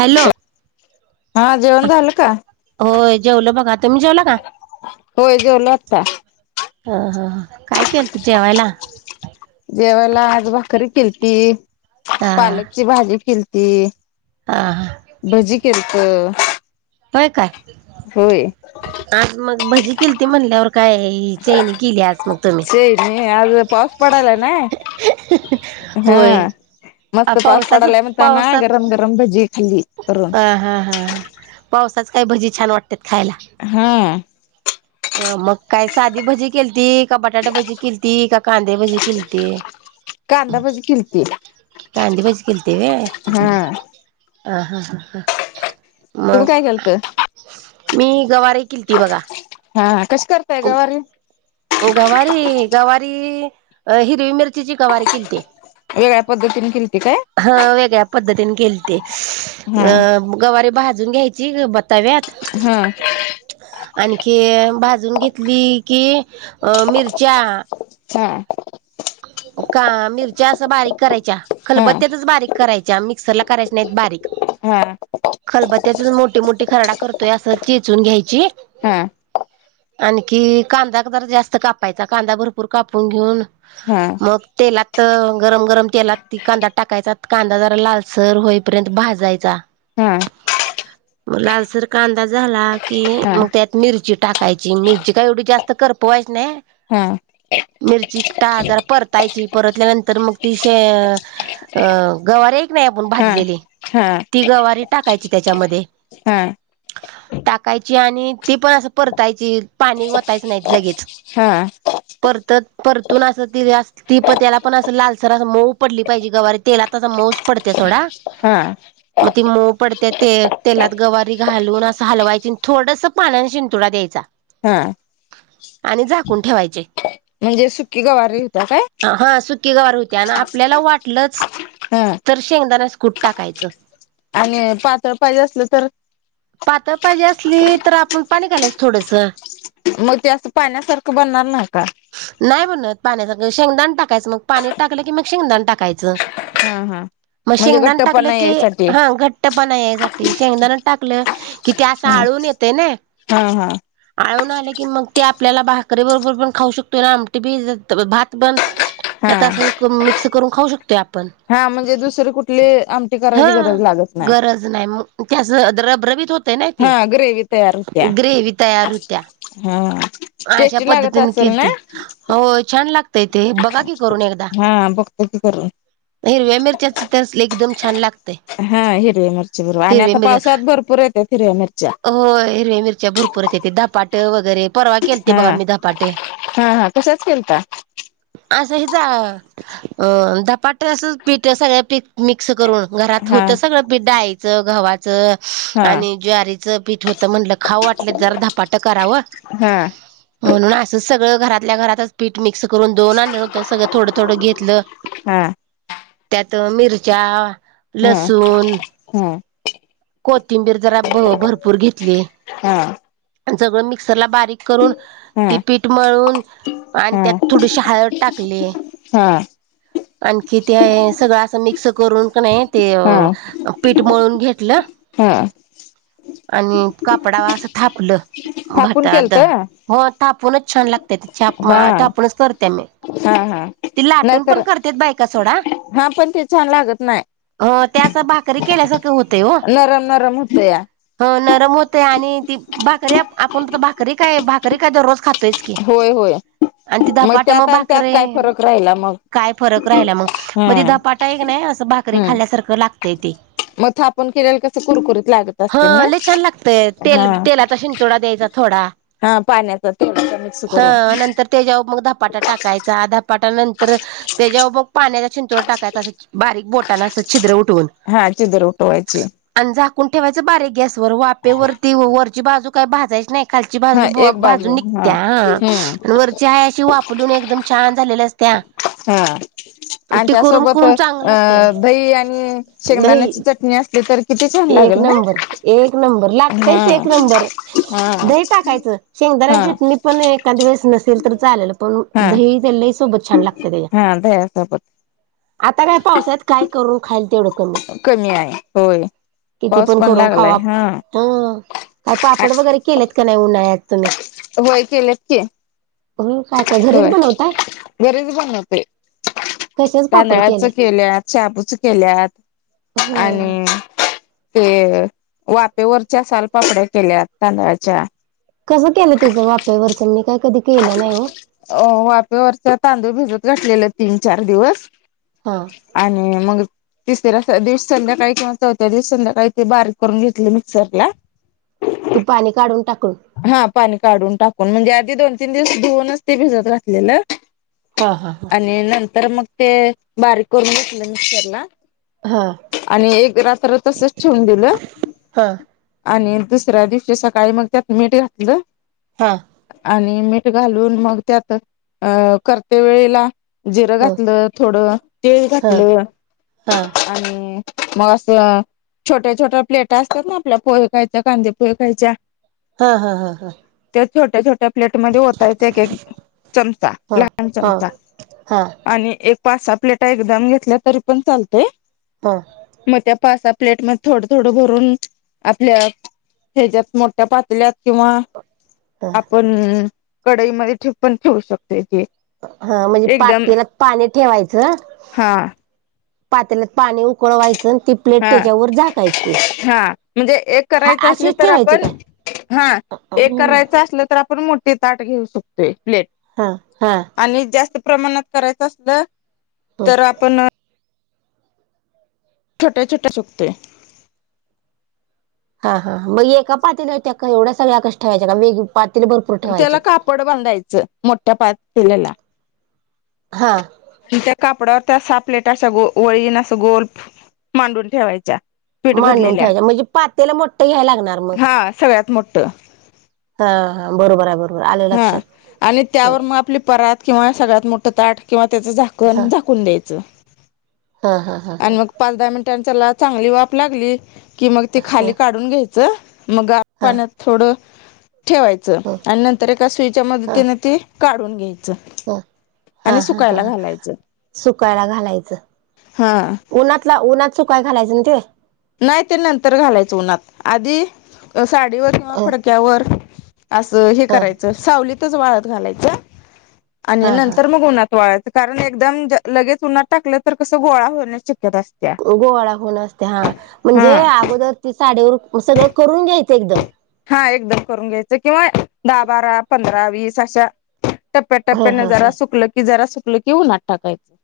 Hello. हा जेवन झाल का? जेवलं बघा तुम्ही जेवला का? होय जेवलो आता. हा हा हा काय केलत जेवायला. जेवाला आज भाकरी किलती, हा पालकची भाजी किलती. हा हा भजी केलत होय काय होय. आज मग भजी केली त म्हणल्यावर. काय चैन केली मग आज तुम्ही. शेवगे आज पाऊस पडलाय नाय होय हा. मस्त पाऊस पावसाच पडालायं म्हणताना गरम गरम भजी खाल्ली. करून. ह हा हा पावसात काय भजी छान वाटतात खायला. हा अ मगं काय साधी भजी केलीती, का बटाटे भजी केलीती, का कांदे भजी केलीती. कांदा भजी किलती. कांदे भजी केलती व्हय. हा हा हा ह ह मग तुम्ही काय केलत? मी. गवारी केलंती बघा हा कशी करताय गवारी? गवारी. गवारी हिरवी मिरचीची गवारी किलती. वेगळ्या पद्धतीने किल हा वेगळ्या पद्धतीने केली ती, हा अ गवारी भाजून घ्यायची ब तव्यात हा आणखी भाजून घेतली की. अ मिरच्या. हा का मिरच्या अस बारीक करायच्या हा खलबत्त्यातच बारीक करायच्या मिक्सरला. करायच नाही बारीक हा खलबत्यातच मोठी मोठी खर्डा त असं चेचून घ्यायची. हा आणखी कांदा जर जास्त कापायचा कांदा भरपूर कापून घेऊन. हा मग तेलात तर गरम गरम तेलात त कांदा टाकायचा, कांदा जरा लालसर होईपर्यंत भाजायचा. हा मग लालसर कांदा झाला की हा मग त्यात मिरची टाकायची मिरची का एवढी जास्त कर पो. वैष्ने हा. मिर्ची. जरा परतायची परतल्यानंतर मग, शे तीे हाय क नाही आपली हा भाजले. हा ती गवारी टाकायची त्याच्यामध्ये. हा. टाकायची आणि ती पण असं, परतायची पाणी वतायचं नाही लगेच. हा परतत परत. तून असं त ती प त्याला, पण अस लालसर अस, मऊ पडली पाहिजे गवारी तेलाता असं मऊच पडत्या सोडा. हा. मग ती मऊ पडते ते तेलात गवारी घालून असं, हलवायची थोडस पाण्याने शिंतोडा द्यायचा. हा. आणि झाकून ठेवायचे. म्हणजे सुकी गवार होत्या काय. गवार होत्या आणि आपल्याला वाटलच हा तर शेंगदाण्याचे कूट टाकायचं. आणि पातळ पाहिजे असलं तर पातळ पाहिजे असली तर आपण पाणी घालायचस थोडंसं. मग ते असं पाण्यासारखं बनणार नाही का? नाही बनत पाण्यासारखं, शेंगदाण टाकायचं मग पाणी टाकलं की मग शेंगदाण टाकायचं. हा हा मग म्हणजे शेंगदाान टाकलं घट्टपणा की यायसाठी हा घट्ट पणा यासाठी. ते शेंगदाना टाकलं कि ते असं हा आळून येते ना, हा आळून आले की मग ते आपल्याला भाकरीे बरोबर पण खाऊ शकतो ना आमटी बी, भात पण हा त्यात असं मिक्स करून खाऊ शकते आप पण. हा म्हणजे दुसरी कुठली आमटी करायची हा, गरज लागत नाही गरज नाही मग. ते असं रब-रबीत होतंय ना ते, हा ग्रेवी तयार होत्या ग्रेवी तयार होत्या. हा अशा टेस्टी लागत पद्धतीने असेल केल ना ते. हो, छान य ते, बघा कि करून एकदा. हा बघतो की करून हिरव्या मिरच्याच तर एकदम छान लागतंय. हा, हिरव्या मिरची बरोबर आणि आता पावसाळ्यात भरपूर येत्यात हिरव्या मिरच्या. तेथ ते धपाट वगैरे, परवा केलते हा बघा मी धपाटे. हा हा कशाच केलता असं हचा अं धपाट अस पीठ सगळ्या पी मिक्स करून घरात हा होत सगळं पीठ डाळीचं गव्हाचं हा आणि ज्वारी च पीठ होत म्हटलं खावं वाटलं जरा धपाटं करावं, हा हा म्हणून अस सगळं घरातल्या घरातच पीठ मिक मिक्स करून दोन आण न होत सगळं थोडं थोडं घेतलं. हा त्यात मिरच्या, हा लसूण हा कोथिंबीर जरा भरपूर घेतली. हा आणि सगळं मिक्सरला बारीक करून ती हा पीठ मळून आणि त्यात हा थोडीशी हळद टाकली. आणखी ते आहे सगळं असं मिक्स करून का नाही ते हा पीठ मळून घेतलं. हा आणि कापडावर असं थापलं थापून भातात, केलत हा हो. थापूनच छान लागते, छाप हा मा थापूनच करते मी हा ती लाटून नाहीतर पण करते तेच बायका सोडा. हा पण ते छान लागत नाही अ, त्याचा भाकरी केल्यासारखं होतंय हो. नरम नरम होत या ह, नरम होतेय आणि ती भाकरी आपण तर भाकरी काय भाकरी काय दररोज खात. च की होय होय आणि ते धपाटं त्यात मग आणि त्यात भाकरी, काय फरक राहिला मग काय फरक राहिला मग? मग ते हम् धपाटा एक नाही असं भाकरी हम् खाल्ल्यासारखं लागतंय ते. मग थापूण केलेलं कस कुरकुरीत लागत असतील हा ना. लय छान लागतय तेल हा. तेलाचा शिंतोडा द्यायचा थोडा हा पाण्याचा ते. [unintelligible] हा, नंतर त्याच्यावर मग धपाटा टाकायचा. धपाट्या नंतर त्याच्यावर मग पाण्याचा चिंतो टाकायचा असं बारीक बोटाना असं छिद्र उठ हा, छिद्र उठवायची. कोण ठेवायचं बारीेक गॅस वर वाफेवररती वरची बाजू काही भाजायची नाही. खालची हा बाजू एक भाजून बाजू निघत्या, हा हम्म आणि वरची आहे अशी वापरलून एकदम छान झालेल्या असत्या. हम. आणि ती करून त्यासोबत अ करून चांगलं लागतय दही आणि दही शेंगदाण्याची चटणी असली तर किती छान एक लागेल ना नंबर, एक नंबर, हा लागतयच एक नंबर. हा दही टाक यच हा शेंगदाण्याची चटनी पण एखांद वळेस नसेल तर चालेल पण हा दही ल सोबत छान लागते त्याच्या हा, दह्या सोबत. आता काय पावसात काय करून खाईल तेवढं. कमी आहे, होय. किती पाऊस पण करून खावा लागलाय हा हो, काही पापड वगैरे केलेत का नाही उन्हाळ्यात? तुम्ही होय, केल्यात की. हो काय काय घरीच होय. बनवताय घरीच बणवतोय. कशाच पापड तांदळाच केले केल्यात, शाबुच केल्यात होय आणि ते वाफेवरच्या सालपापड्या केल्यात तांदळाच्या. कसं केलं त्याचं वाप्यावरचं मी काय कधी केलं नाही हो अ वाफेवरच तांदूळ भिजत घाठलेलं तीन, चार दिवस. हा आणि मग तिसऱ्या दिवशी संध्याकाळी किंवा चौथ्या दिवस संध्याकाळी ते बारीक करून घेतले मिक्सरला ती पाणी काढून टाकून हा पाणी काढून टाकून म्हणजे आधी दोन तीन दिवस धुऊनच ते भिजत घातलेलं हा हा आणि नंतर मग ते बारीक करून घेतल मिक्सर ला हा आणि एक रात्र तसच ठेवून दिलं हा आणि दुसऱ्या दिवशी सकाळी मग त्यात मीठ घातलं हा. आणि मीठ घालून मग त्यात अ करते वेळेला जिरं हा घातलं थोडं तीळ ह घातलं आणि मग असं छोट्या-छोट्या प्लेटा असत्यात ना आपल्या पोहे खायच्या कांदे पोहे खायच्या हां, हां, हां, हां. छोट्या-छोट्या प्लेट मध्ये ओतायच एक-एक चमचा, लहान ह चमचा ह ह आणि एक पास-सहा प्लेटा एकदम घेतल्या तरी पण चालतय हा मग त्या पाच प्लेट मध्ये थोडं- थोडं भरून आपल्या ह्याच्यात मोठ्या पातल्यात किंवा आप कढईमध्ये ठिपुण पण ठेवू शकतो. हां म्हणजे पातेलात पाणी ठेवायचं हा पातेला पाणी उकळवायचं आणि ती प्लेट त्याच्यावर झाकायची. हां म्हणजे एक हा करायचं असली अशीच तर ठेवायची आपण काय हा एक करायचं असलं तर आपण मोठीे ताट घेऊ शकतो. प्लेट हा हा आणि जास्त प्रमाणात करायचं असलं तर आपण छोटे-छोटे चकते हां हां मग एका पातीलात त्या एवढ्या सगळ्या कश्या ठेवायच्या का वेग पातेल भरपूर त्याला ठेवायचे कापड बांधायचं मोठ्या पातीलाला हा आणि त्या कापडावर त्या सहा प्लेटा अशा वळीन अस गोल मांडून ठेवायच्या. पीठ मांडून भरलेल्या ठेवायच्या म्हणजे पातेला मोठं घ्यायला लागणार हां सगळ्यात मोठ हां हां बरोबर आहे बरोबर आलं हां लक्षात आणि त्यावर मग आपली परात किंवा सगळ्यात मोठं ताट त्याच झाकण झाकून द्यायचं. हां हां हां हां. मग पाच दहा आणि त्याला चांगली वाफ लागली कि मग ते खाली काढून घ्यायचं. मगा हा हा पाण्यात सोडं. ठेवायचं आणि नंतर एका सुईच्या मदतीने तिने ते काढून ह आ आणि हा ह सुकायला घालायचं सुकायला घालायचं. हा उन्हातला-उन्हात काय घालायचं न ते? नाही ते नंतर घालायचं उन्हात, आधी साडीवर किंवा ह फडक्यावर असं हे ह करायचं सावलीतच वाळत घालायचं आणि हा हा नंतर मग उन्हा गळ्याच कारण एकदम लगेच उन्हात टाकलं तर कसं गोळा होण्या गोवाळा खन असते हा हा म्हणजे अगोदर ती साडीवर मग सगळं करून घ्यायचं एकदम हा एकदम करून घ्यायचं किंवा दहा बारा पंधरा वीस अशा हा टप्प्याटप्प्याने हा जरा हा सुकलं की जरा सुकलं की उन्हत टाकायचं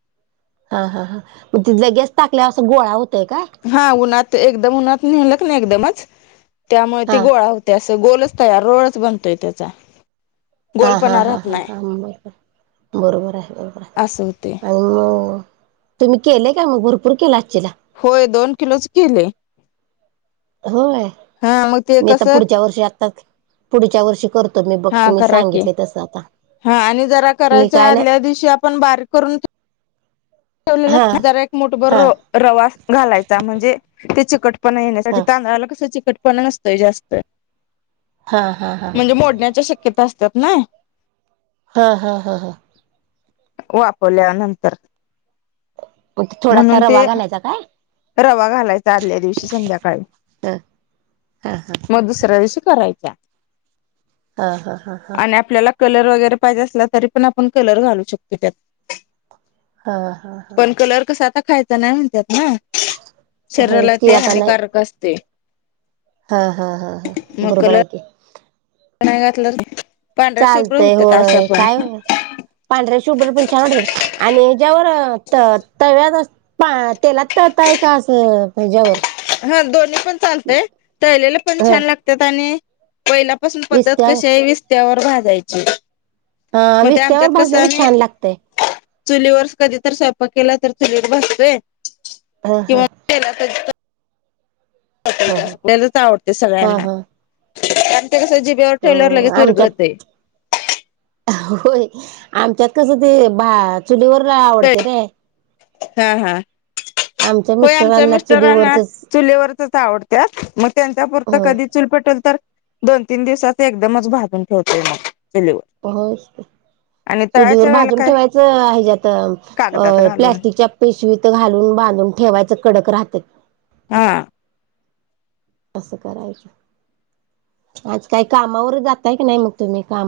हा हा हा मग तिथला गॅस टाकल्या अस गोळा हो हा उन्हात एकदम उन्हात नेल ना एकदमच त्यामुळे ती हा गोळा होते अस गोलच त या रोडच बनतोय त्याचा हा हा गोलपणा हा राहत हा नाही हा बरोबर बरोबर आहे बरोबर आहे ते आणि मग तुम्ही केले का मग भरपूर केला असचिला होय दोन किलोच केलोय होय मग ते मी आता कसं पुढच्या वर्षी आता पुढच्या वर्षी करतो तर मी बघ हा तुम्ही करा की सांगितले तसं आता हा आणि जरा मी करायच्या काय नाही आदल्या दिवशी आपण बारीक करून ला हा जरा एक मोठभर हा रवा घालायचा म्हणजे त्याची चिकटपणा येण्यासाठी हा तांदळाला कस चीकटपना नसतय जास्त हा हा हा म्हणजे [unintelligible] हा हा हा हा वापरल्यानंतर मग थोडासा म्हणून रवा ते घालायचा काय? रवा घालायचा आदल्या दिवशी संध्याकाळी हा हा मग दुसऱ्या दिवशी करायच्या हा हा हा हा कलर वगैरे पाहिजे असला तरी पण आपण कलर घालू शकतो त्यात हा हा हा पण कलर कसा आता खायचा नाही म्हणतत ना शरीराला होयच की ते आता नाही हानिकारक असते हा हा हा हा मग बरोबर कलर हाय की नाही घातलं पांढऱ्या शुभ्र चालतंय होत्यात अशा होय पण काय पांढऱ्या शुभ्र पण छान वाटत आणि ज्यावर त तव्यात तेलात तळताय का असं ज्यावर हा दोन्ही पण चालतय तळलेले पण ह छान लागतात आणि पहिल्यापासून पद्धत विस्त्यावर कशी आहे विस्त्यावर भाजायची हा मग ते विस्त्यावर आमच्यात कसं भाजलेलं आम्ही छान लागतय चुलीवर कधी तर स्वयंपाक केला तर चुली भाजतोय ह ह किंवा तेला ह तळल्यालाच आवडते ह सगळ्यांना ह कारण ते कसं जीबीवर अ ठेवलं की लगेच आमच्यात विरघळतंय होय आमच्यात कसं ते बा चुलीवर आवडतय नि हा हा आम् होय आमच्या मिस्टरांना चुलीवरचच आवडत्या मग त्यांच्या पुरत हो कधी चूल पेटवल तर दोन तीन दिवसाच एकदमच भाजून ठेवतोय मग चुलीवर [inaudible] आणि चुलीवर तळायच्या वेळेला भाजून काय ठेवायचं हेज्यात कागदात अ घालून प्लस्टिकच्या पिशवीत घालून बांधून ठेवायचं कडक राहतात हा असं करायचं आज काही कामावर जातय की नाही मग तुम्ही काम